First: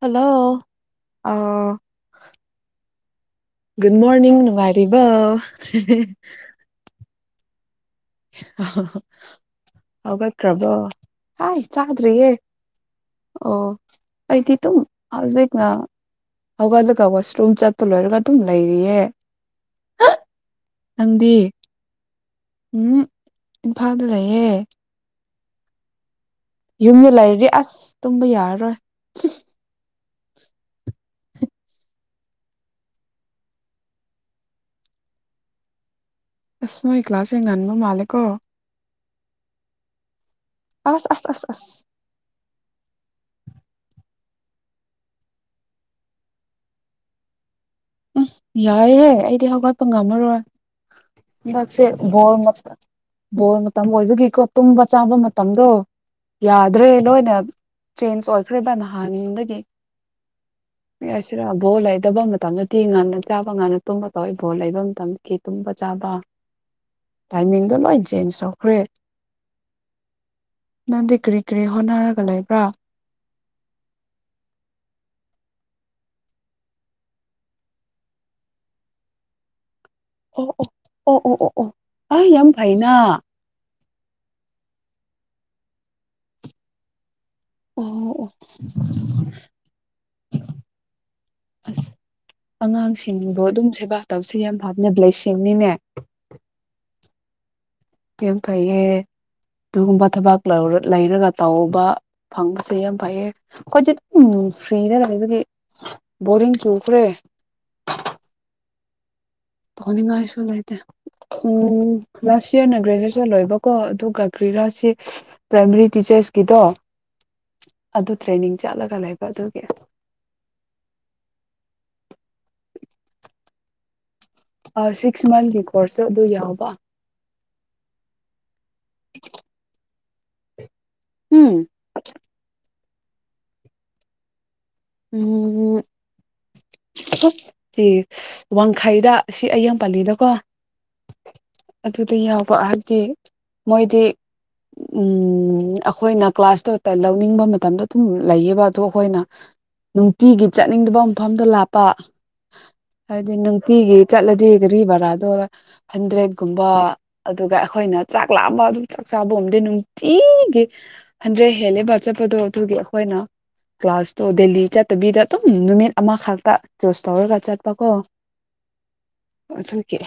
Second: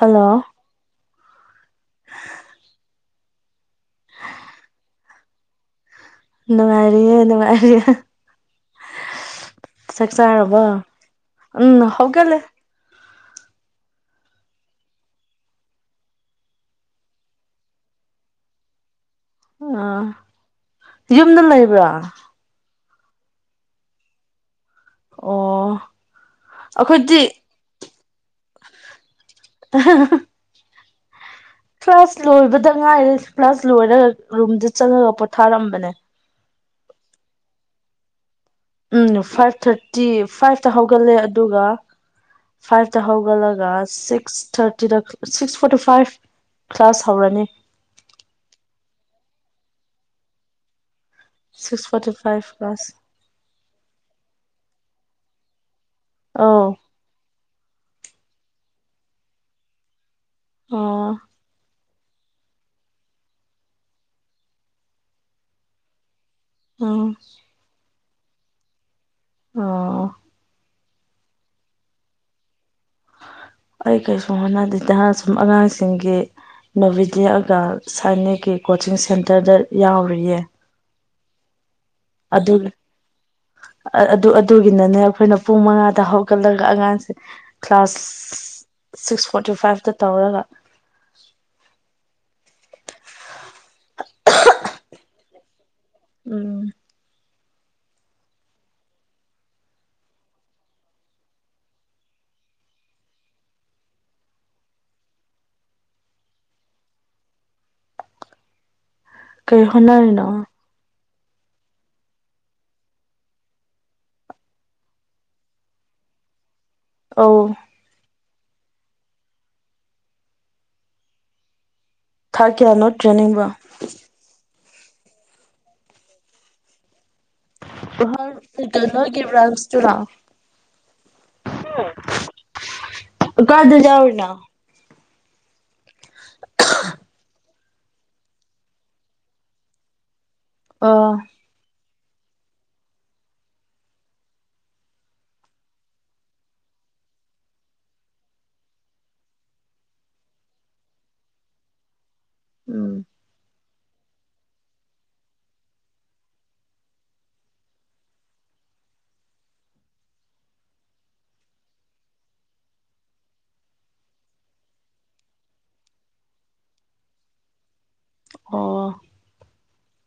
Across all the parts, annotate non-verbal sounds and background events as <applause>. hello uh good morning ꯅꯨꯡꯉꯥꯏꯔꯤꯕ ꯅꯨꯡꯉꯥꯏꯔꯤꯌꯦ ꯅꯨꯡꯉꯥꯏꯔꯤꯌꯦ ꯆꯥꯛ ꯆꯥꯔꯕꯣ ꯍꯧꯒꯠ꯭ꯔꯕꯣ ꯍ ꯎꯝ ꯆꯗ꯭ꯔꯤꯌꯦꯦ ꯍꯧꯒꯠꯂꯦ ꯑꯣ ꯑꯩꯒꯤ ꯑꯗꯨꯨꯝ ꯍꯧꯖꯤꯛꯅ ꯑꯗꯨꯒ ꯑꯗꯨꯒ ꯋꯥꯁꯔꯨꯝ ꯆꯠꯄ ꯂꯣꯏꯔꯒ ꯑꯗꯨꯝ ꯂꯩꯔꯤꯌꯦ ꯑ ꯅꯪꯗꯤ ꯌꯨꯝꯗ ꯂꯩꯕ꯭ꯔꯥ ꯎꯝ ꯏꯝꯐꯥꯜꯗ ꯂꯩꯌꯦꯦ ꯑꯣ ꯌꯨꯝꯗ ꯑꯩꯈꯣꯏꯗꯤ ꯂꯩꯔꯗꯤ ꯑꯁ ꯇꯨꯝꯕ ꯌꯥꯔꯔꯣꯏ ꯀ꯭ꯂꯥꯁ ꯂꯣꯏꯕꯗ ꯉꯥꯏꯔꯦ ꯀ꯭ꯂꯥꯁ ꯂꯣꯏꯔꯒ ꯔꯨꯝꯗ ꯆꯪꯉꯒ ꯄꯣꯊꯥꯔꯛꯝꯕꯅꯦ ꯑꯁ ꯅꯣꯏ ꯀ꯭ꯂꯥꯁ ꯌꯦꯡꯒꯟꯕ ꯃꯥꯜꯂꯦ ꯀꯣ ꯎꯝ ꯐꯥꯏꯚ ꯊꯥꯔꯇꯤ ꯐꯥꯏꯚꯇ ꯑꯁ ꯍꯧꯒꯠꯂꯦ ꯑꯁ ꯑꯁ ꯑꯗꯨꯒ ꯑꯁ ꯐꯥꯏꯚꯇ ꯍꯧꯒꯠꯂꯒ ꯁꯤꯛꯁ ꯁꯤꯛꯁ ꯊꯥꯔꯇꯤꯗ ꯁꯤꯛꯁ ꯐꯣꯔꯇꯤ ꯐꯥꯏꯚ ꯀ꯭ꯂꯥꯁ ꯍꯧꯔꯅꯤ ꯎꯝ ꯌꯥꯏꯍꯦ ꯑꯩꯗꯤ ꯍꯧꯒꯠꯄ ꯉꯝꯃꯔꯣꯏ ꯁꯦ ꯁꯤꯛꯁ ꯐꯣꯔꯇꯤ ꯣꯜ ꯃ ꯐꯥꯏꯚ ꯀ꯭ꯂꯥꯁ ꯣꯜ ꯃ ꯃꯇꯝ ꯑꯣꯏꯕꯒꯤꯀꯣ ꯇꯨꯝꯕ ꯆꯥꯕ ꯃꯇꯝꯗꯣ ꯑꯧ ꯌꯥꯗ꯭ꯔꯦ ꯂꯣꯏꯅ ꯆꯦꯟꯖ ꯑꯣꯏꯈ꯭ꯔꯦꯔꯤꯕ ꯅꯍꯥꯟꯗꯒꯤ ꯑꯣ ꯍꯥꯏꯁꯤꯔꯥ ꯕꯣ ꯗꯕ ꯃꯇꯝꯗꯗꯤ ꯉꯟꯅ ꯆꯥꯕ ꯉꯟꯅ ꯇꯨꯝꯕ ꯇꯧꯏꯕꯣ ꯂꯩꯕ ꯃꯇꯝ ꯀ ꯇꯨꯝꯕ ꯆꯥꯕ ꯎꯝ ꯇꯥꯏꯃꯤꯡꯗ ꯂꯣꯏ ꯆꯦꯟꯖ ꯇꯧꯈ꯭ꯔꯦ ꯑ ꯅꯪꯗꯤ ꯀ꯭ꯔꯤ ꯀꯔꯤ ꯍꯣꯠꯅꯔꯒ ꯂꯩꯕ꯭ꯔꯥ ꯑꯩ ꯀꯩꯁꯨꯨꯝ ꯍꯣꯠꯅꯗꯗ ꯁꯨꯝ ꯑꯉꯥꯡꯁꯤꯡꯒꯤ ꯅꯣꯚꯤ ꯂꯛꯑꯒ ꯁꯥꯏꯅꯤꯒꯤ ꯀꯣꯆꯤꯡ ꯁꯦꯟꯇꯔꯗ ꯌꯥꯎꯔꯤꯌꯦ ꯑꯣ ꯑꯣ ꯑꯣ ꯑꯣ ꯑꯣ ꯑꯣ ꯑ ꯌꯥꯝ ꯑꯗꯨ ꯐꯩꯅ ꯑꯗꯨ ꯑꯗꯨꯒꯤꯅꯅꯦ ꯑꯩꯈꯣꯏꯅ ꯄꯨꯡ ꯃꯉꯥꯗ ꯍꯧꯒꯠꯂꯒ ꯑꯉꯥꯡꯁꯦ ꯀ꯭ꯂꯥꯁ ꯑꯣ ꯁꯤꯛꯁ ꯐꯣꯔꯇꯤ ꯐꯥꯏꯚꯇ ꯇꯧꯔꯒ ꯑꯁ ꯑꯉꯥꯡꯁꯤꯡꯕꯨꯣ ꯑꯗꯨꯝ ꯁꯦꯕꯥ ꯇꯧꯁꯦ ꯌꯥꯝ ꯐꯕꯅꯦ ꯕ꯭ꯂꯦꯁꯤꯡꯅꯤꯅꯦ ꯎꯝ ꯀꯦꯝ ꯀꯩꯦ ꯑꯗꯨꯒꯨꯝꯕ ꯊꯕꯛ ꯂꯩꯔꯒ ꯇꯧꯕ ꯐꯪꯕꯁꯦ ꯌꯥꯝ ꯐꯩꯌꯦ ꯑꯩꯣꯏꯗꯤ ꯑꯗꯨꯝ ꯐꯔꯤꯗ ꯂꯩꯕꯒꯤ ꯕꯣꯔꯤꯡ ꯆꯨꯈ꯭ꯔꯦ <inaudible> ꯀꯩ ꯇꯣꯅꯤꯡ ꯍꯣꯠꯅꯔꯤꯅꯣ ꯉꯥꯏꯁꯨ ꯂꯩꯥꯏꯇꯦ ꯎꯝ ꯂꯥꯁ ꯏꯌꯥꯔꯅ ꯒ꯭ꯔꯦꯖꯨꯑꯦꯁꯟ ꯂꯣꯏꯕꯀꯣ ꯑꯗꯨꯒ ꯀ꯭ꯔꯤꯂꯥꯥꯁꯦ ꯄ꯭ꯔꯥꯏꯃꯔꯤ ꯇꯤꯆꯔ ꯆꯦꯁꯀꯤꯗꯣ ꯑ ꯑꯗꯨ ꯇ꯭ꯔꯦꯅꯤꯡ ꯆꯠꯂꯒ ꯂꯩꯕ ꯑꯗꯨꯒꯤ ꯊꯥꯀꯤꯦꯅꯣ ꯇ꯭ꯔꯅꯤꯡꯕ ꯁꯤꯛꯁ ꯃꯟꯊꯀꯤ ꯀꯣꯔꯁꯇ ꯑꯗꯨ ꯌꯥꯎꯕ ꯣ ꯀꯕ꯭ꯔ ꯆꯅ ꯎꯝ ꯀꯔꯗ ꯌꯥꯎꯅ ꯎꯝ ꯁꯤ ꯋꯥꯡꯈꯩꯗ ꯁꯤ ꯑ ꯌꯥꯝ ꯄꯜꯂꯤꯗ ꯀꯣ ꯑꯥ ꯑꯗꯨꯗꯥ ꯌꯥꯎꯕ ꯍꯥꯏꯕꯗꯤ ꯃꯣꯏꯗꯤ ꯎꯝ ꯑꯩꯈꯣꯏꯅꯥ ꯀ꯭ꯂꯥꯁꯇꯣ ꯂꯧꯅꯤꯡꯕ ꯃꯇꯝꯗ ꯑꯗꯨꯝ ꯂꯩꯌꯦꯕ ꯑꯗ ꯑꯩꯈꯣꯏꯅ ꯅꯨꯡꯇꯤꯒꯤ ꯆꯠꯅꯤꯡꯗꯕ ꯃꯐꯝꯗꯣ ꯂꯥꯞꯄ ꯎꯝ ꯍꯥꯏꯗꯤ ꯅꯨꯡꯇꯤꯒꯤ ꯆꯠꯂꯗꯤ ꯒꯥꯔꯤ ꯚꯔꯥꯗꯣ ꯍꯟꯗ꯭ꯔꯦꯠꯀꯨꯝꯕ ꯑꯗꯨꯒ ꯑꯩꯈꯣꯏꯅ ꯆꯥꯛ ꯂꯥ ꯑꯗꯨꯝ ꯆꯥꯛ ꯆꯥꯕꯝꯗ ꯅꯨꯡꯇꯤꯒꯤ ꯍꯟꯗ꯭ꯔꯦꯠ ꯍꯦꯜꯂꯤꯕ ꯆꯠꯄꯗꯣ ꯑꯗꯨꯒꯤ ꯑꯩꯈꯣꯏꯅ ꯀ꯭ꯂꯥꯁꯇꯣ ꯗꯦꯂꯤ ꯆꯠꯇꯕꯤꯗ ꯑꯗꯨꯝ ꯅꯨꯃꯤꯠ ꯑꯃꯈꯛꯇ ꯀ꯭ꯂꯣꯁ ꯇꯧꯔꯒ ꯆꯠꯄꯀꯣ ꯑꯣ ꯑꯗꯨꯒꯤ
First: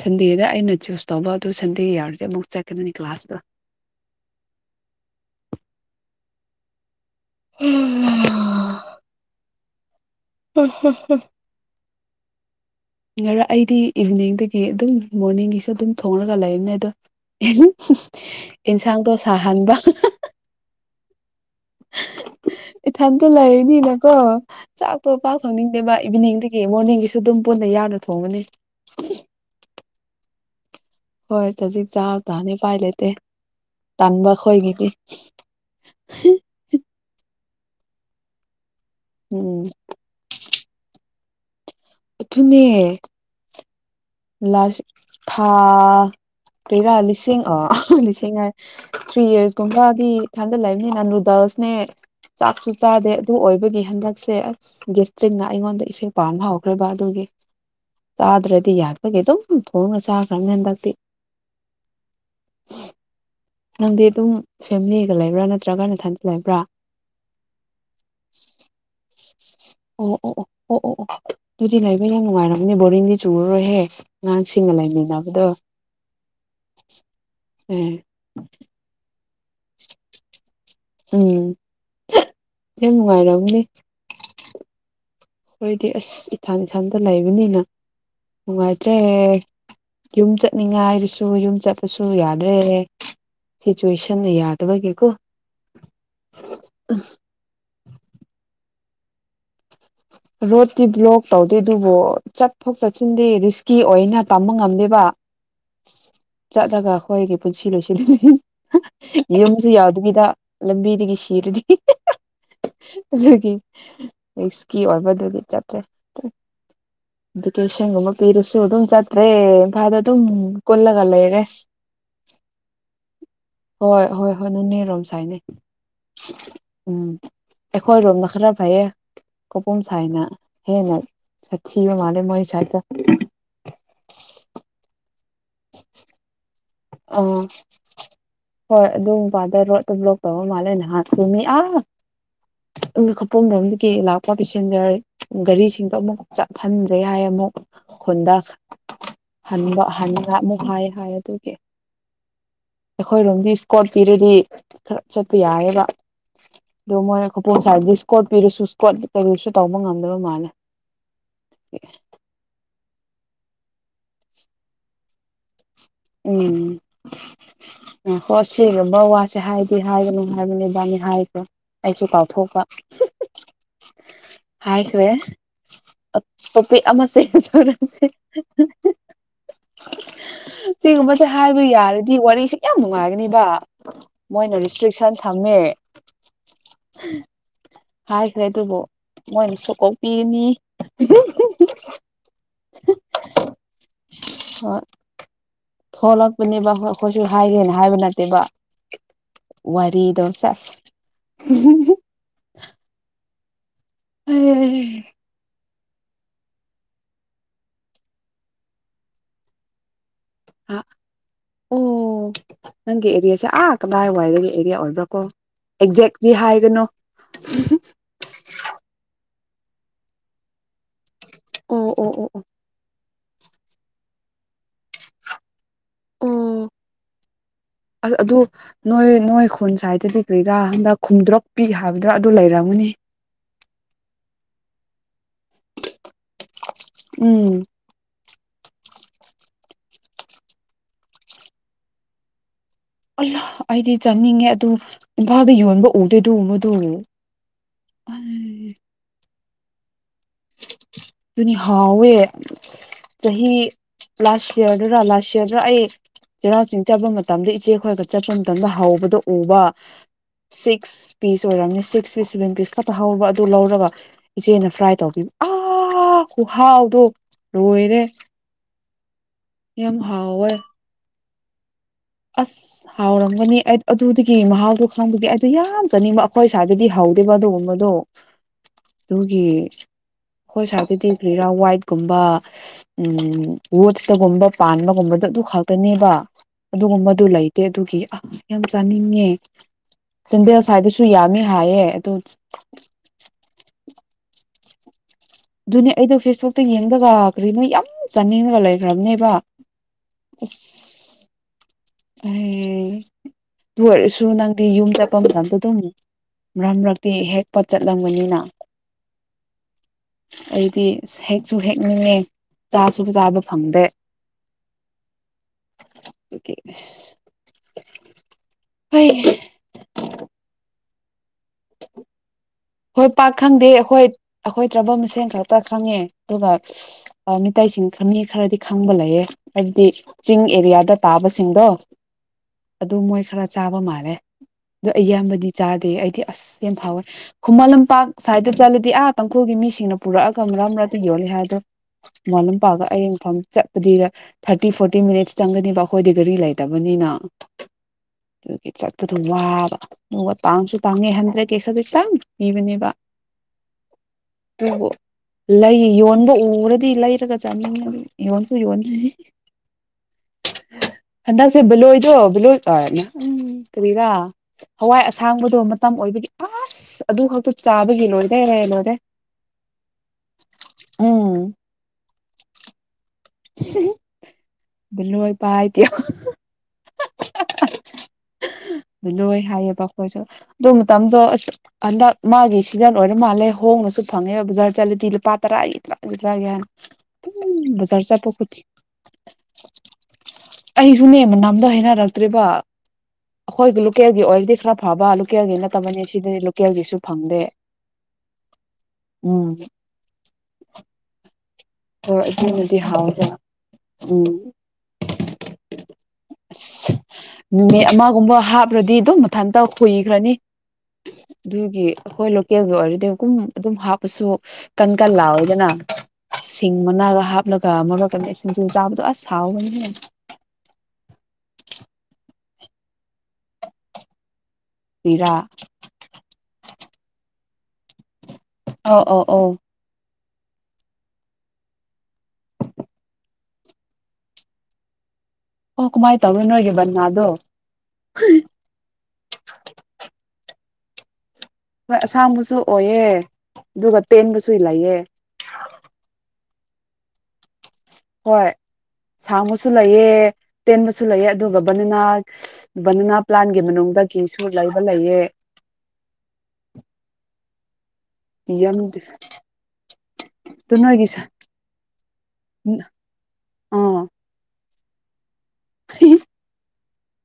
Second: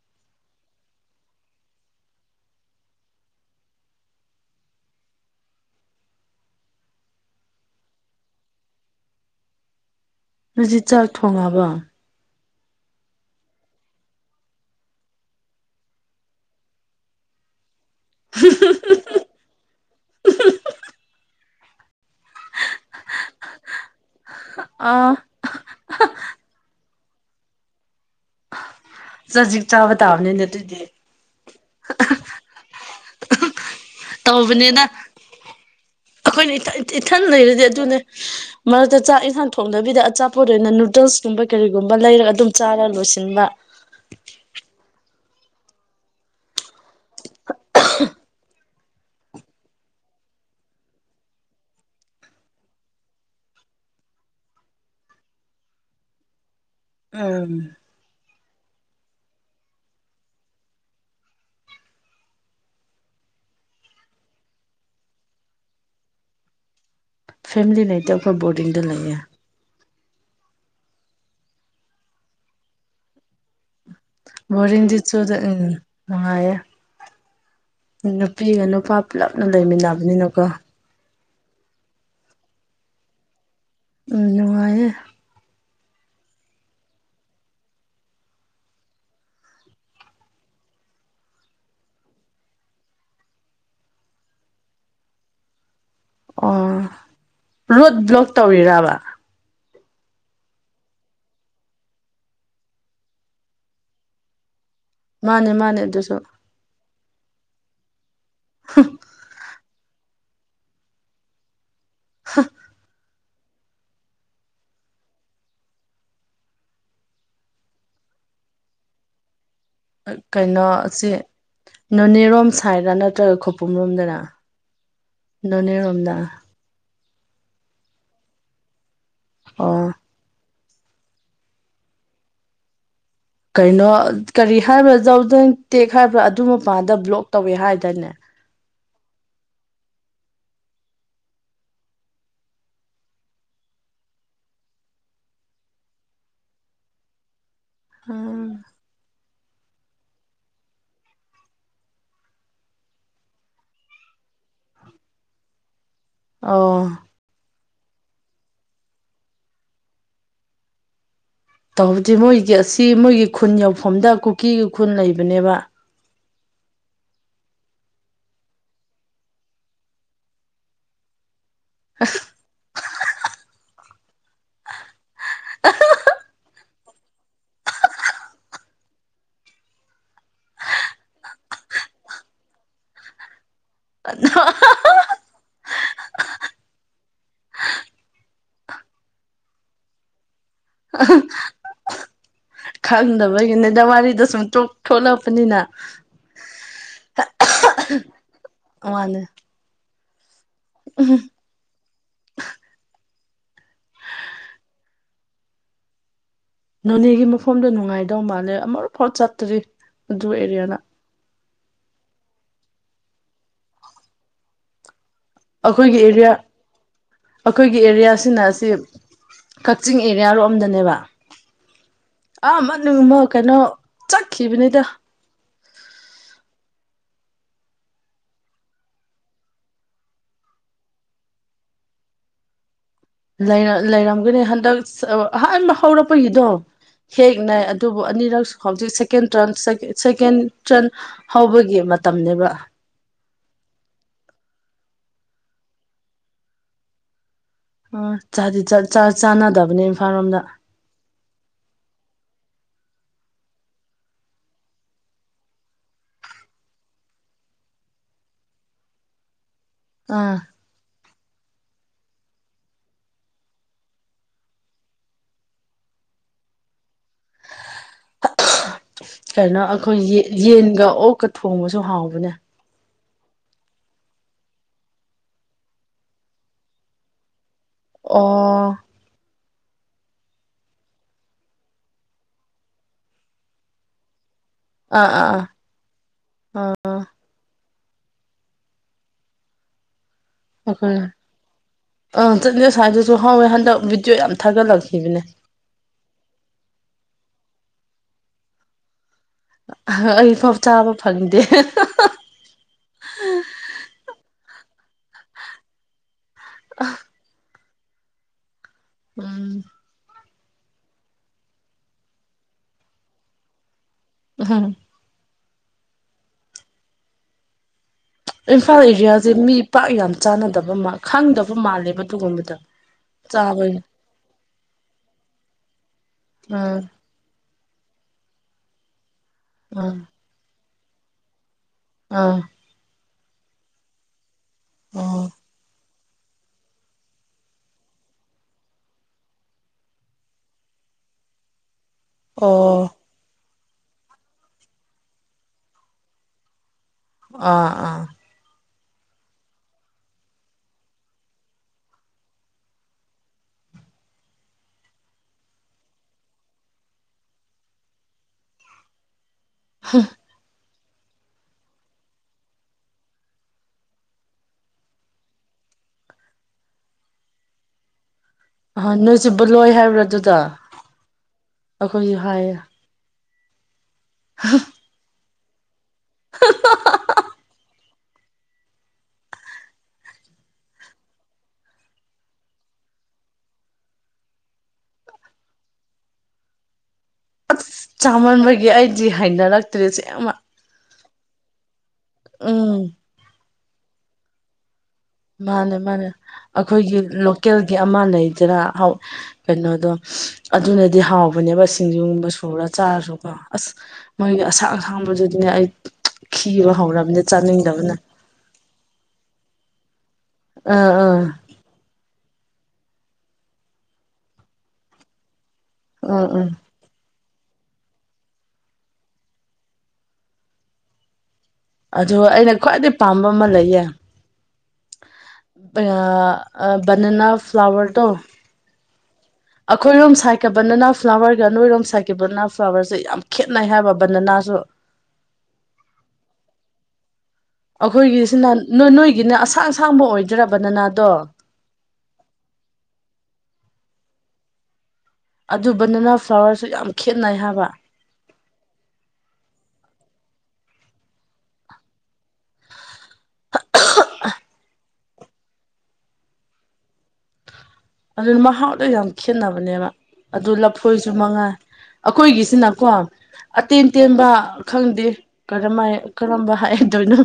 ꯁꯟꯗꯦꯗ ꯑꯩꯅ ꯆꯨꯁ ꯇꯧꯕ ꯑꯗꯨ ꯁꯟꯗꯦ ꯌꯥꯎꯔꯗꯤ ꯑꯃꯨꯛ ꯆꯠꯀꯗꯅꯤ ꯀ꯭ꯂꯥꯁꯇꯣ <inaudible> ꯎꯝ ꯍꯧꯖꯤꯠ ꯆꯥꯛ ꯊꯣꯡꯉꯕ ꯉꯔ ꯑꯩꯗꯤ ꯏꯚꯤꯅꯤꯡꯗꯒꯤ ꯑꯗꯨꯝ ꯃꯣꯔꯅꯤꯡꯒꯤꯁꯨ ꯑꯗꯨꯝ ꯊꯣꯡꯂꯒ ꯂꯩꯕꯅꯦ ꯑꯗꯣ ꯏꯟꯁꯥꯡꯗꯣ ꯁꯥꯍꯟꯕ ꯏꯊꯟꯇ ꯂꯩꯥꯛꯅꯤꯅꯀꯣ ꯆꯥꯛꯇꯣ ꯑꯥ ꯄꯥꯛ ꯊꯣꯡꯅꯤꯡꯗꯦꯕ ꯏꯚꯤꯅꯤꯡꯗꯒꯤ ꯃꯣꯔꯅꯤꯡꯒꯤꯁꯨ ꯑꯗꯨꯝ ꯄꯨꯟꯅ ꯌꯥꯝꯅ ꯊꯣꯡꯉꯅꯤ ꯆꯖꯤꯛ ꯆꯥꯕ ꯇꯥꯕꯅꯤꯅꯦ ꯑꯗꯨꯑꯣꯏꯗꯤ ꯇꯥꯟꯕꯥꯛ ꯍ ꯇꯧꯕꯅꯤꯅ ꯀꯦ ꯑꯩꯈꯣꯏꯅ ꯏꯊꯟ ꯂꯩꯔꯗꯤ ꯑꯗꯨꯅꯦ ꯃꯔꯛꯇ ꯆꯥꯛ ꯏꯟꯁꯥꯡ ꯎꯝ ꯊꯣꯡꯗꯕꯤꯗ ꯑꯆꯥꯄꯣꯠ ꯑꯣꯏꯅ ꯅꯨꯗꯜꯁꯀꯨꯝꯕ ꯀꯔꯤꯒꯨꯝꯕ ꯂꯩꯔꯒ ꯑꯗꯨꯝ ꯑꯗꯨꯅꯦ ꯆꯥꯔ ꯂꯣꯏꯁꯤꯟꯕ ꯊꯥ ꯄꯩꯔꯥ ꯂꯤꯁꯤꯡ ꯂꯤꯁꯤꯡ ꯍꯥꯏ ꯊ꯭ꯔꯤ ꯌꯔꯁꯀꯨꯝꯕꯒꯤ ꯊꯟꯗꯜꯂꯛꯕꯅꯤꯅ ꯅꯨꯗꯜꯁꯅꯦ ꯆꯥꯛꯁꯨ ꯆꯥꯗꯦ ꯑꯗꯨ ꯑꯣꯏꯕꯒꯤ ꯍꯟꯗꯛꯁꯦ ꯑꯁ ꯒꯦꯁꯇ꯭ꯔꯤꯛꯅ ꯑꯩꯉꯣꯟꯗ ꯏꯐꯦꯛ ꯄꯥꯅ ꯍꯧꯦ ꯕꯥ ꯑꯗꯨꯒꯤ ꯎꯝ ꯆꯥꯗ꯭ꯔꯗꯤ ꯌꯥꯗꯦ ꯀꯩꯇꯧ ꯊꯣꯡꯒ ꯆꯥꯈ꯭ꯔ ꯍꯟꯗꯛꯇꯤ ꯅꯪꯗꯤ ꯑꯗꯨꯝ ꯐꯦꯃꯤꯂꯤꯒ ꯂꯩꯕ꯭ꯔꯥ ꯅꯠꯇ꯭ꯔꯒ ꯊꯟꯗ ꯂꯩꯕ꯭ꯔꯥ ꯐꯦꯃꯤꯂꯤ ꯂꯩꯇꯦ ꯑꯩꯈꯣꯏ ꯕꯣꯔꯗꯤꯡꯗ ꯂꯩꯌꯦ ꯑꯣ ꯑꯣ ꯑꯣ ꯑꯣ ꯑꯣ ꯑꯣ ꯑꯗꯨꯗꯤ ꯂꯩꯕ ꯌꯥꯝ ꯅꯨꯡꯉꯥꯏꯔꯝꯅꯦ ꯕꯣꯔꯡꯗꯤ ꯆꯨꯔꯔꯣꯏꯍꯦ ꯑꯉꯥꯡꯁꯤꯡꯒ ꯔꯤꯗꯤ ꯆꯣꯗ ꯂꯩꯃꯤꯟꯅꯕꯗꯣ ꯎꯝ ꯉꯅꯨꯡꯉꯦ ꯑꯦ ꯅꯨꯄꯤꯒ ꯅꯨꯄꯥ ꯄꯨꯜꯂꯞꯅ ꯂꯩꯃꯤꯟꯅꯕꯅꯤꯅꯀꯣ ꯎꯝ ꯍ ꯅꯨꯡꯉꯥꯏꯔꯝꯅꯦ ꯎꯝ ꯅꯨꯡꯉꯥꯏꯦ ꯍꯣꯏꯗꯤ ꯑꯁ ꯏꯊꯥꯟ ꯏꯁꯥꯟꯗ ꯂꯩꯕꯅꯤꯅ ꯅꯨꯡꯉꯥꯏꯇ꯭ꯔꯦ ꯌꯨꯝ ꯆꯠꯅꯤꯡꯉꯥꯏꯗꯨꯁꯨ ꯌꯨꯝ ꯆꯠꯄꯁꯨ ꯌꯥꯗ꯭ꯔꯦꯔꯦ ꯁꯤꯆꯨꯋꯦꯁꯟ ꯌꯥꯗꯕꯒꯤꯀꯣ ꯑꯣ ꯔꯣꯠ ꯕ꯭ꯂꯣꯛ ꯇꯧꯔꯤꯔꯕ ꯔꯣꯠꯇꯇꯤ ꯕ꯭ꯂꯣꯛ ꯇꯧꯗꯦ ꯑꯗꯨꯕꯨ ꯆꯠꯊꯣꯛ ꯆꯠꯁꯤꯟꯗꯦ ꯔꯤꯁꯀꯤ ꯑꯣꯏꯅ ꯇꯝꯕ ꯉꯝꯗꯦ ꯃꯥꯅꯦ ꯃꯥꯅꯦ ꯑꯗꯨꯁꯨ ꯆꯠꯂꯒ ꯑꯩꯣꯏꯒꯤ ꯄꯨꯟꯁꯤ ꯂꯣꯏꯁꯤꯟꯂꯅꯤ ꯌꯨꯝꯁꯨ ꯌꯥꯎꯗꯕꯤꯗ ꯂꯝꯕꯤꯗꯒꯤ ꯁꯤꯔꯗꯤ ꯑꯗꯨꯒꯤ ꯔꯤꯁꯀꯤ ꯑꯣꯏꯕꯗꯨꯗꯤ ꯆꯠꯇ꯭ꯔꯦ ꯚꯤꯀꯦꯁꯟꯒꯨꯝꯕ ꯄꯤꯔꯁꯨ ꯑꯗꯨꯝ ꯆꯠꯇ꯭ꯔꯦ ꯏꯝꯐꯥꯜꯗ ꯑꯗꯨꯝ ꯀꯩꯅꯣ ꯀꯜꯂꯒ ꯑꯁꯤ ꯂꯩꯔꯦ ꯅꯣꯅꯦꯔꯣꯝ ꯁꯥꯏꯠꯅ ꯅꯠꯇ꯭ꯔꯒ ꯍꯣꯏ ꯈꯄꯨꯝꯔꯣꯝꯗꯅ ꯍꯣꯏ ꯍꯣꯏ ꯅꯣꯅꯦꯔꯣꯝ ꯁꯥꯏꯅꯦ ꯅꯣꯅꯦꯔꯣꯝꯗ ꯎꯝ ꯑꯩꯈꯣꯏꯔꯣꯝꯗ ꯈꯔ ꯐꯩꯌꯦ ꯀꯄꯨꯝ ꯑꯣ ꯁꯥꯏꯅ ꯍꯦꯟꯅ ꯆꯊ ꯃꯥꯦ ꯃ ꯁꯥꯠꯇ ꯀꯩꯅꯣ ꯀꯔꯤ ꯍꯥꯏꯕ꯭ꯔꯥ ꯖꯎꯗꯪ ꯇꯦꯛ ꯍꯥꯏꯕ꯭ꯔꯥ ꯑꯗꯨ ꯄꯥꯗ ꯕ꯭ꯂꯣꯛ ꯑꯥ ꯇꯧꯋꯦ ꯍꯥꯏꯗꯥꯏꯅꯦ ꯍꯣꯏ ꯑꯗꯨ ꯅꯨꯄꯥꯗ ꯔꯣꯠꯇ ꯕ꯭ꯂꯣꯛ ꯇꯧꯕ ꯃꯥꯜꯂꯦ ꯅꯍꯥꯟꯁꯨ ꯃꯤ ꯑꯥ ꯎꯝ ꯈꯥꯄꯨꯝ ꯂꯣꯝꯗꯒꯤ ꯂꯥꯛꯄ ꯄꯦꯁꯦꯟꯖꯔ ꯒꯥꯔꯤꯁꯤꯡꯗꯣ ꯑꯃꯨꯛ ꯆꯠꯍꯟꯗ꯭ꯔꯦ ꯌꯥꯏꯌꯦ ꯑꯃꯨꯛ ꯈꯨꯟꯗ ꯑꯥ ꯍꯟꯕ ꯍꯟꯕ ꯑꯃꯨꯛ ꯍꯥꯏꯋꯦ ꯍꯥꯏ ꯑꯗꯨꯒꯤ ꯑꯩꯈꯣꯏꯔꯣꯝꯗꯤ ꯁ꯭ꯀꯣꯠ ꯄꯤꯔꯗꯤ ꯈꯔ ꯆꯠꯄ ꯌꯥꯏꯌꯦꯕ ꯑꯣ ꯑꯗꯣ ꯃꯣꯏ ꯈꯨꯄꯨꯡ ꯁꯥꯏꯗꯗꯤ ꯏꯁꯀꯣꯠ ꯄꯤꯔꯁꯨ ꯏꯁꯀꯣꯠ ꯀꯦꯜꯁꯨ ꯇꯧꯕ ꯉꯝꯗꯔꯕ ꯃꯥꯜꯂꯦ ꯇꯧꯕꯗꯤ ꯃꯣꯏꯒꯤ ꯑꯁꯤ ꯃꯣꯏꯒꯤ ꯈꯨꯟ ꯌꯧꯐꯝꯗ ꯀꯨꯀꯤꯒꯤ ꯈꯨꯟ ꯂꯩꯕꯅꯦꯕ ꯎꯝ ꯎꯝ ꯍꯣꯏ ꯁꯤꯒꯨꯝꯕ ꯋꯥꯁꯦ ꯍꯥꯏꯗꯤ ꯍꯥꯏꯒꯅꯨ ꯍꯥꯏꯕꯅꯦ ꯏꯕꯥꯏꯅꯤ ꯍꯥꯏꯈ꯭ꯔꯦ ꯑꯩꯁꯨ ꯀꯥꯎꯊꯣꯛꯄ ꯍꯥꯏꯈ꯭ꯔꯦ ꯃꯤ ꯑꯃꯁꯦ ꯁꯨꯏꯔꯟꯁꯦ ꯁꯤꯒꯨꯝꯕꯁꯦ ꯍꯥꯏꯕ ꯌꯥꯔꯗꯤ ꯋꯥꯔꯤꯁꯦ ꯀꯌꯥꯝ ꯅꯨꯡꯉꯥꯏꯒꯅꯤꯗ <inaudible> ꯊꯝꯃꯦ ꯍꯥꯏꯈ꯭ꯔꯦ ꯑꯗꯨꯕꯨ ꯃꯣꯏꯅ ꯁꯨ ꯀꯣꯛꯄꯤꯒꯅꯤ ꯍꯨꯝ ꯍꯨꯝ ꯍꯨꯝ <inaudible> ꯈꯪꯗꯕꯒꯤꯅꯦꯗ ꯋꯥꯔꯤꯗ ꯁꯨꯝ ꯆꯣꯛ ꯊꯣꯛꯂꯛꯄꯅꯤꯅ ꯎꯨ ꯅꯠꯇꯦꯕ ꯋꯥꯅꯦ ꯋꯥꯔꯤꯗꯣ ꯁꯦꯁ ꯎꯝ ꯍꯨꯝ ꯍꯨꯝ ꯍꯔꯦ ꯍꯔꯦ ꯅꯣꯅꯦꯒꯤ ꯃꯐꯝꯗꯣ ꯅꯨꯡꯉꯥꯏꯗꯧ ꯃꯥꯜꯂꯦ ꯑꯃꯔꯛ ꯐꯥꯎ ꯆꯠꯇ꯭ꯔꯤ ꯑꯗꯨ ꯑꯦꯔꯤꯌꯥꯗ ꯑꯣ ꯅꯪꯒꯤ ꯑꯦꯔꯤꯌꯥꯁꯦ ꯑꯥ ꯀꯗꯥꯥꯏꯋꯥꯏꯗꯒꯤ ꯑꯦꯔꯤꯌꯥ ꯑꯣꯏꯕ꯭ꯔꯥ ꯀꯣ ꯑꯩꯈꯣꯏꯒꯤ ꯑꯦꯔꯤꯌꯥ ꯑꯦꯛꯖꯦꯛꯇꯤ ꯍꯥꯏꯒꯅꯨ ꯑꯩꯈꯣꯏꯒꯤ ꯑꯦꯔꯤꯌꯥꯁꯤꯅ ꯑꯁꯤ ꯀꯛꯆꯤꯡ ꯑꯦꯔꯤꯌꯥꯔꯣꯝꯗꯅꯦꯕ ꯑꯣ ꯑꯣ ꯑꯣ ꯑꯣ ꯑꯥ ꯃꯅꯨꯡ ꯃꯛ ꯀꯩꯅꯣ ꯆꯠꯈꯤꯕꯅꯤꯗ ꯑꯣ <inaudible> ꯑꯁ ꯑꯗꯨ ꯅꯣꯏ ꯅꯣꯏ ꯈꯨꯟ ꯁꯥꯏꯗꯇꯗꯤ ꯀꯔꯤꯔꯥ ꯍꯟꯗꯛ ꯈꯨꯝꯗ꯭ꯣꯔꯛꯄꯤ ꯍꯥꯏꯕꯗꯨꯔꯥ ꯑꯗꯨ ꯂꯩꯔꯝꯒꯅꯤ ꯂꯩꯔꯝ ꯂꯩꯔꯝꯒꯅꯤ ꯍꯟꯗꯛ ꯁꯕ ꯑꯍꯥꯟꯕ ꯍꯧꯔꯛꯄꯒꯤꯗꯣ ꯎꯝ ꯍꯦꯛꯅꯩ ꯑꯗꯨꯕꯨ ꯑꯅꯤꯔꯛꯁꯨ ꯍꯧꯖꯤꯛ ꯁꯦꯀꯦꯟ ꯇ꯭ꯔꯟ ꯁꯦꯀꯦꯟ ꯁꯦꯀꯦꯟ ꯇ꯭ꯔꯟ ꯍꯧꯕꯒꯤ ꯃꯇꯝꯅꯤꯅꯦꯕ ꯑꯂꯥ ꯑꯩꯗꯤ ꯆꯅꯤꯡꯉꯦ ꯑꯗꯨ ꯏꯝꯐꯥꯜꯗ ꯌꯣꯟꯕ ꯎꯗꯦꯗꯨ ꯃꯗꯨ ꯑ ꯆꯥꯗꯤ ꯆ ꯆꯥ ꯆꯥꯟꯅꯗꯕꯅꯦ ꯏꯝꯐꯥꯜ ꯔꯣꯝꯗ ꯑꯗꯨꯅꯦ ꯍꯥꯎꯋꯦ ꯆꯍꯤ ꯂꯥꯁꯠ ꯌꯦꯔꯗꯔ ꯂꯥꯁꯠ ꯌꯦꯔꯗ ꯑꯩ ꯆꯩꯔꯥꯛ ꯆꯤꯡ ꯆꯠꯄ ꯃꯇꯝꯗ ꯏꯆꯦꯈꯣꯏꯒ ꯆꯠꯄ ꯃꯇꯝꯗ ꯍꯧꯕꯗꯣ ꯎꯕ ꯑꯥ ꯁꯤꯛꯁ ꯄꯤꯁ ꯑꯣꯏꯔꯝꯅꯤ ꯁꯤꯛꯁ ꯄꯤꯁ ꯁꯦꯚꯦꯟ ꯄꯤꯁ ꯈꯛꯇ ꯍꯧꯕ ꯑꯗꯨ ꯂꯧꯔꯒ ꯏꯆꯦꯅ ꯐ꯭ꯔꯥꯏ ꯇꯧ ꯎꯝ ꯑꯥ ꯈꯨꯍꯥꯎꯗꯨ ꯀꯩꯅꯣ ꯌꯥꯝ ꯑꯩꯈꯣꯏ ꯌꯦꯟ ꯍꯥꯎꯋꯦ ꯌꯦꯟꯒ ꯑꯣꯛꯀ ꯊꯣꯡꯕꯁꯨ ꯍꯥꯎꯕꯅꯦ ꯑꯁ ꯍꯥꯎꯔꯝꯒꯅꯤ ꯑꯩ ꯑꯗꯨꯗꯒꯤ ꯃꯍꯥꯎꯗꯨ ꯈꯪꯕꯗꯤ ꯑꯩꯗꯣ ꯌꯥꯝꯆꯅꯤꯡꯕ ꯑꯩꯈꯣꯏ ꯁ꯭ꯥꯏꯗꯗꯤ ꯍꯧꯗꯦꯕ ꯑꯗꯨꯒꯨꯝꯕ ꯃꯗꯨꯣ ꯑꯣ ꯑꯗꯨꯒꯤ ꯈꯣꯏ ꯁꯥꯏꯗ ꯗꯗꯤ ꯀ꯭ꯔꯤꯔꯥ ꯋꯥꯏꯠ ꯀꯨꯝꯕ ꯎꯝ ꯋꯨꯗꯁ ꯇꯒꯨꯝꯕ ꯑꯥ ꯄꯥꯟꯕꯒꯨꯝꯕꯗ ꯑꯥ ꯑꯗꯨ ꯈꯛꯇꯅꯦꯕ ꯑꯥ ꯑꯗꯨꯒꯨꯝꯕꯗꯨ ꯂꯩ ꯇꯦ ꯑꯗꯨꯒꯤ ꯑꯥ ꯌꯥꯝ ꯆꯥꯅꯤꯡꯉꯦ ꯆꯥꯟꯗꯦꯜ ꯍꯝꯎꯝ ꯁꯥꯏꯗꯁꯨ ꯌꯥꯝꯃꯦ ꯍꯥꯏꯌꯦ ꯑꯗꯨ ꯑꯥ ꯆꯠꯅꯦ ꯁ꯭ꯋꯥꯏꯗꯁꯨ ꯍꯥꯎꯋꯦ ꯍꯟꯗꯛ ꯕꯤꯗꯤꯑꯣ ꯌꯥꯝ ꯊꯒꯠ ꯂꯛꯈꯤ ꯕꯅꯦ ꯑꯗꯨꯅꯦ ꯑꯩꯗꯣ ꯐꯦꯁꯕꯨꯛꯇ ꯌꯦꯡꯂꯒ ꯀ꯭ꯔꯤꯅꯣ ꯌꯥꯝ ꯆꯥꯅꯤꯡꯉ ꯂꯩꯈ꯭ꯔꯝꯕꯅꯦ ꯑꯍꯥ ꯑꯩꯐꯥꯎ ꯆꯥꯕ ꯐꯪꯗꯦ ꯑꯦꯗꯨꯂ ꯑꯣꯏꯔꯁꯨ ꯅꯪꯗꯤ ꯌꯨꯝ ꯆꯠꯄ ꯃꯇꯝꯗ ꯗꯨꯝ ꯃꯔꯛ ꯃꯔꯛꯇꯤ ꯍꯦꯛꯄ ꯆꯠꯂꯝꯒꯅꯤꯅ ꯎꯝ ꯑꯩꯗꯤ ꯍꯦꯛꯁꯨ ꯍꯦꯛꯅꯤꯡꯉꯦ ꯆꯥꯁꯨ ꯆꯥꯕ ꯐꯪꯗꯦ <unintelligible> <unintelligible> ꯏꯝꯐꯥꯜ ꯍꯣꯏ ꯑꯦꯔꯤꯌꯥꯁꯦ ꯃꯤ ꯄꯥꯛ ꯌꯥꯝ ꯆꯥꯟꯅꯗꯕ ꯈꯪꯗꯕ ꯃꯥꯜꯂꯦꯕ ꯗꯨꯒꯨꯝꯕꯗꯣ ꯍꯣꯏ ꯄꯥꯛ ꯈꯪꯗꯦ ꯑꯈꯣꯏ ꯑꯈꯣꯏ ꯇ꯭ꯔꯥꯏꯕꯦꯜ ꯃꯁꯦꯟ ꯈꯛꯇ ꯈꯪꯉꯦ ꯑꯗꯨꯒ ꯑꯥ ꯃꯇꯩꯁꯤꯡ ꯈ ꯃꯤ ꯈꯔꯗꯤ ꯈꯪꯕ ꯂꯩꯌꯦ ꯍꯥꯏꯕꯗꯤ ꯑꯥ ꯆꯤꯡ ꯑꯦꯔꯤꯌꯥꯗ ꯇꯥꯕꯁꯤꯡꯗꯣ ꯑꯥ ꯑꯗꯨꯃꯣꯏ ꯈꯔ ꯆꯥꯕ ꯃꯥꯜꯂꯦ ꯑꯗꯣ ꯑꯣ ꯑꯩꯌꯥꯝꯕꯗꯤ ꯆꯥꯗꯦ ꯑꯩꯗꯤ ꯑꯁ ꯌꯥꯝ ꯍꯥꯎꯋꯦ ꯈꯨꯃꯟ ꯂꯝꯄꯥꯛ ꯁꯥꯏꯠꯇ ꯆꯠꯂꯗꯤ ꯑꯥ ꯇꯥꯡꯈꯨꯜꯒꯤ ꯃꯤꯁꯤꯡꯅ ꯄꯨꯔꯛꯑꯒ ꯃꯔꯛ ꯃꯔꯛꯇ ꯌꯣꯜꯂꯤ ꯍꯥꯏꯗꯣ ꯃ ꯑꯣ ꯂꯝꯄꯥꯛꯇ <unintelligible> ꯐꯝ ꯆꯠꯄꯗꯤꯗ ꯊꯥꯔꯇꯤ ꯐꯣꯔꯇꯤ ꯃꯤꯅꯤꯠꯁ ꯆꯪꯒꯅꯤꯕ ꯑꯩꯈꯣꯏꯗꯤ ꯒꯥꯔꯤ ꯂꯩꯇ ꯕꯅꯤꯅ ꯑꯥ ꯑꯥ ꯆꯠꯄꯗꯨ ꯋꯥꯕ ꯗꯨꯒ ꯇꯥꯡꯁꯨ ꯇꯥꯡꯉꯦ ꯍꯟꯗ꯭ꯔꯦꯠꯀꯤ ꯈꯖꯤꯛꯇꯪ ꯄꯤꯕꯅꯦꯕ ꯗꯨꯕꯨ ꯂꯩ ꯌꯣꯟꯕ ꯎꯔꯗꯤ ꯂꯩꯔꯒ ꯆꯥꯅꯤꯡꯉꯦ ꯌꯣꯟꯁꯨ ꯌꯣꯟꯗꯦ ꯍꯥ ꯍꯟꯗꯛꯁꯦ ꯕꯦꯂꯣꯏꯗꯣ ꯕꯦꯂꯣꯏ ꯎ ꯀꯔꯤꯔꯥ ꯍꯋꯥꯏ ꯑꯁꯥꯡꯕꯗꯣ ꯃꯇꯝ ꯑꯣꯏꯕ ꯑꯁ ꯑꯗꯨ ꯈꯛꯇ ꯆꯥꯕꯒꯤ ꯂꯣꯏ ꯑꯍ ꯅꯣꯏꯁꯨ ꯕꯦꯂꯣꯏ ꯍꯥꯏꯕ꯭ꯔꯥ ꯑꯗꯨꯗ ꯎꯝ ꯑꯈꯣꯏꯁꯨ ꯍꯥꯏꯌꯦ ꯅꯣꯏ ꯄꯥꯏꯇꯦ <unintelligible> ꯕꯦꯂꯣꯏ ꯍꯥꯏꯌꯦꯕ ꯑꯈꯣꯏꯁꯨ ꯑꯗꯨ ꯃꯇꯝꯗꯣ ꯑꯁ ꯍꯟꯗꯛ ꯃꯥꯒꯤ ꯁꯤꯖꯟ ꯑꯣꯏꯔ ꯃꯥꯜꯂꯦ ꯍꯣꯡ ꯅꯁꯨ ꯐꯪꯉꯦ ꯕꯖꯥꯔ ꯆꯠꯂꯗꯤ ꯂꯨꯄꯥ ꯇꯔꯥꯒꯤ ꯇꯔꯥꯒꯤ ꯍꯥꯏꯅ ꯕꯖꯥꯔ ꯆꯠ ꯃꯟꯕꯒꯤ ꯑꯩꯗꯤ ꯍꯩꯅꯔꯛꯇ꯭ꯔꯦ ꯑꯁꯦꯡꯕ ꯁꯨꯅꯦ ꯃꯅꯝꯗ ꯍꯩꯅꯔꯛꯇ꯭ꯔꯤꯕ ꯎꯝ ꯑꯈꯣꯏꯒꯤ ꯂꯣꯀꯦꯜꯒꯤ ꯑꯣꯏꯔꯗꯤ ꯈꯔ ꯐꯕ ꯂꯣꯀꯦꯜꯒꯤ ꯃꯥꯅꯦ ꯅꯠꯇꯕꯅꯦ ꯃꯥꯅꯦ ꯁꯤꯗꯤ ꯂꯣꯀꯦꯜꯒꯤꯁꯨ ꯑꯈꯣꯏꯒꯤ ꯐꯪꯗꯦ ꯂꯣꯀꯦꯜꯒꯤ ꯑꯃꯥ ꯂꯩꯩꯗꯅ ꯎꯝ ꯀꯩꯅꯣꯗꯣ ꯑꯗꯨꯅꯗꯤ ꯍꯥꯎ ꯕꯅꯦꯕ ꯍꯣꯏ ꯁꯤꯡꯖꯨꯒꯨꯝꯕ ꯁꯨꯔꯥ ꯑꯗꯨꯅꯗꯤ ꯍꯥꯎꯋꯦꯕ ꯆꯥꯔꯁꯨꯀꯣ ꯑꯁ ꯎꯝ ꯃꯣꯏꯒꯤ ꯑꯁꯥꯡ ꯑꯁꯥꯡꯕꯗꯨꯗꯤꯅꯦ ꯑꯩ ꯈꯤꯕ ꯑꯁ ꯍꯧꯔꯕꯅꯦ ꯅꯨꯃꯤꯠ ꯆꯥꯅꯤꯡꯗꯕꯅ ꯑꯃꯒꯨꯝꯕ ꯍꯥꯞꯔꯗꯤ ꯑꯗꯨꯝ ꯃꯊꯟ ꯇꯧ ꯈꯨꯏꯈ꯭ꯔꯅꯤ ꯑꯥ ꯑꯥ ꯑꯗꯨꯒꯤ ꯑꯈꯣꯏ ꯂꯣ ꯀꯦꯜꯒꯤ ꯑꯣꯏꯔꯗꯤ ꯀꯨꯝ ꯑꯗꯨꯝ ꯍꯥꯞꯄꯁꯨ ꯀꯟ ꯀꯟ ꯂꯥꯎꯋꯤꯗꯅ ꯑꯥ ꯑꯥ ꯁꯤꯡ ꯃꯅꯥꯒ ꯍꯥꯞ ꯂꯒ ꯃꯔꯛ ꯀꯩꯅ ꯁꯤꯡꯖꯨ ꯆꯥꯕꯗꯣ ꯑꯁ ꯍꯥꯎꯕꯅꯤꯍꯦ ꯑꯗꯣ ꯑꯩꯅ ꯈ꯭ꯋꯥꯏꯗꯩ ꯄꯥꯝꯕ ꯑꯃ ꯂꯩꯌꯦ ꯀꯔꯤꯔꯥ ꯑ ꯕꯅꯅ ꯐ꯭ꯂꯥꯋꯔꯗꯣ ꯑꯣ ꯑꯣ ꯑꯩꯈꯣꯏꯔꯣꯝ ꯁꯥꯏ ꯕꯟꯅꯅꯥ ꯐ꯭ꯂꯥꯋꯔꯒ ꯅꯣꯏꯔꯣꯝ ꯁꯥꯏꯀꯤ ꯕꯟꯅꯅꯥ ꯐ꯭ꯂꯥꯋꯔꯁꯦ ꯌꯥꯝ ꯈꯦꯠꯅꯩ ꯍꯥꯏꯕ ꯕꯟꯅꯅꯥꯁꯨ <unintelligible> ꯑꯣ ꯀꯃꯥꯏ ꯇꯧꯋꯤ ꯅꯣꯏꯒꯤ ꯕꯟꯅꯅꯥ ꯗꯣ ꯑꯈꯣꯏꯒꯤꯁꯤꯅ ꯅꯣꯏꯒꯤꯅꯦ ꯑꯁꯥꯡ ꯑꯁꯥꯡꯕ ꯑꯣꯏꯗ꯭ꯔ ꯕꯟꯅꯅꯥꯗꯣ ꯍꯣꯏ ꯑꯁꯥꯡꯕꯁꯨ ꯑꯣꯏꯑꯦ ꯑꯗꯨꯒ ꯇꯦꯟꯕꯁꯨ ꯂꯩꯌꯦ ꯑꯗꯨ ꯕꯅꯅꯥ ꯐ꯭ꯂꯥꯋꯔꯁꯨ ꯌꯥꯝ ꯈꯦꯠꯅꯩ ꯍꯥꯏꯕ ꯍꯣꯏ ꯁꯥꯡꯕꯁꯨ ꯂꯩꯑ ꯇꯦꯟꯕꯁꯨ ꯂꯩꯑ ꯑꯗꯨꯒ ꯕꯅꯅꯥ ꯕꯅꯅꯥ ꯄ꯭ꯂꯥꯟꯒꯤ ꯃꯅꯨꯡ ꯍꯟꯗꯛꯀꯤꯁꯨ ꯂꯩꯕ ꯂꯩꯌꯦ <unintelligible> ꯑꯗꯨꯅ ꯃꯍꯥꯎꯗꯣ ꯌꯥꯝ ꯈꯦꯠꯅꯕꯅꯦꯕ ꯑꯗꯨ ꯂꯐꯣꯏꯁꯨ ꯃꯉꯥꯏ ꯑꯈꯣꯏꯒꯤꯁꯤꯅꯀꯣ ꯑꯇꯦꯟ ꯑꯥ ꯇꯦꯟꯕ ꯈꯪꯗꯦ ꯀꯔꯝꯥꯏ ꯀꯔꯝꯕ ꯍꯥꯏꯗꯣꯏꯅꯣ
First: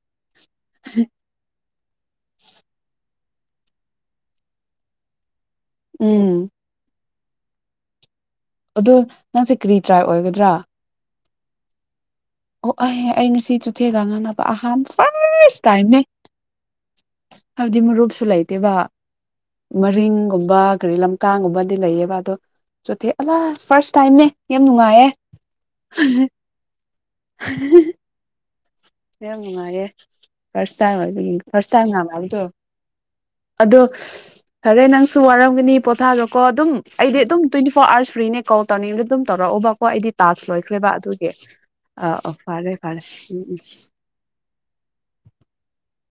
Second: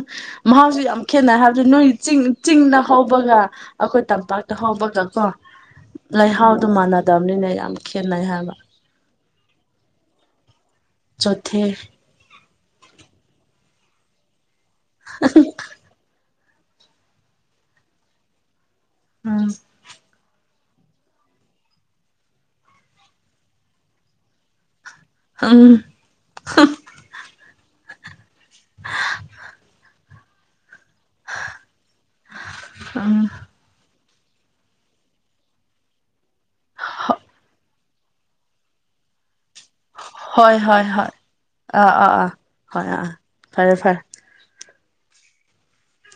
ꯃꯍꯥꯎꯁꯨ ꯌꯥꯝ ꯈꯦꯠꯅꯩ ꯍꯥꯏꯕꯗꯨ ꯅꯣꯏ ꯆꯤꯡ ꯆꯤꯡꯅ ꯍꯧꯕꯒ ꯑꯩꯈꯣꯏ ꯇꯝꯄꯥꯛꯇ ꯍꯧꯕꯒ ꯀꯣ ꯎꯝ ꯂꯩꯍꯥꯎꯗꯣ ꯃꯥꯟꯅꯗꯕꯅꯤꯅꯦ ꯌꯥꯝ ꯈꯦꯠꯅꯩ ꯍꯥꯏꯕ ꯑꯗꯣ ꯅꯪꯁꯦ ꯀꯔꯤ ꯇ꯭ꯔꯥꯏ ꯑꯣꯏꯒꯗ꯭ꯔꯥ ꯆꯣꯊꯦ ꯑꯣ ꯑꯩꯍꯦ ꯑꯩ ꯉꯁꯤ ꯆꯨꯊꯦꯒ ꯉꯥꯅꯕ ꯑꯍꯥꯟꯕ ꯐꯥꯔꯁ ꯇꯥꯏꯝꯅꯦ ꯍꯥꯏꯕꯗꯤ ꯃꯔꯨꯞꯁꯨ ꯂꯩꯇꯦꯕ ꯎꯝ ꯃꯔꯤꯡꯒꯨꯝꯕ ꯀꯔꯤ ꯂꯝꯀꯥꯡꯒꯨꯝꯕꯗꯤ ꯂꯩꯌꯦꯕ ꯑꯗꯣ ꯆꯣꯊꯦ ꯑꯂꯥ ꯐꯥꯔꯁ ꯇꯥꯏꯝꯅꯦ ꯌꯥꯝ ꯅꯨꯡꯉꯥꯏꯌꯦ ꯑꯝ <unintelligible> ꯌꯥꯝ ꯅꯨꯡꯉꯥꯏꯌꯦ ꯇꯥꯏꯝ ꯑꯣꯏꯕꯒꯤ ꯐꯥꯔꯁ ꯇꯥꯏꯝ ꯎꯝ <unintelligible> ꯑꯗꯣ ꯐꯔꯦ ꯅꯪꯁꯨ ꯋꯥꯔꯝꯒꯅꯤ ꯄꯣꯊꯥꯔꯣꯀꯣ ꯑꯗꯨꯝ ꯑꯩꯗꯤ ꯑꯗꯨꯝ ꯇ꯭ꯋꯦꯟꯇꯤ ꯐꯣꯔ ꯑꯋꯥꯔꯁ ꯐ꯭ꯔꯤꯅꯦ ꯀꯣ ꯇꯧꯔꯅꯤꯡꯕꯗ ꯑꯗꯨꯝ ꯇꯧꯔꯛꯎꯕ ꯀꯣ ꯑꯩꯗꯤ ꯇꯥꯥꯛꯁ ꯍꯣꯏ ꯍꯣꯏ ꯂꯣꯏꯈ꯭ꯔꯦꯕ ꯍꯣꯏ ꯑꯗꯨꯒꯤ ꯑꯥ ꯑ ꯑꯥ ꯑꯥ ꯑ ꯐꯔꯦ ꯍꯣꯏ ꯑꯥ ꯐꯔꯦ ꯑꯥ ꯎꯝ ꯎꯝ ꯐꯔꯦ ꯐꯔꯦ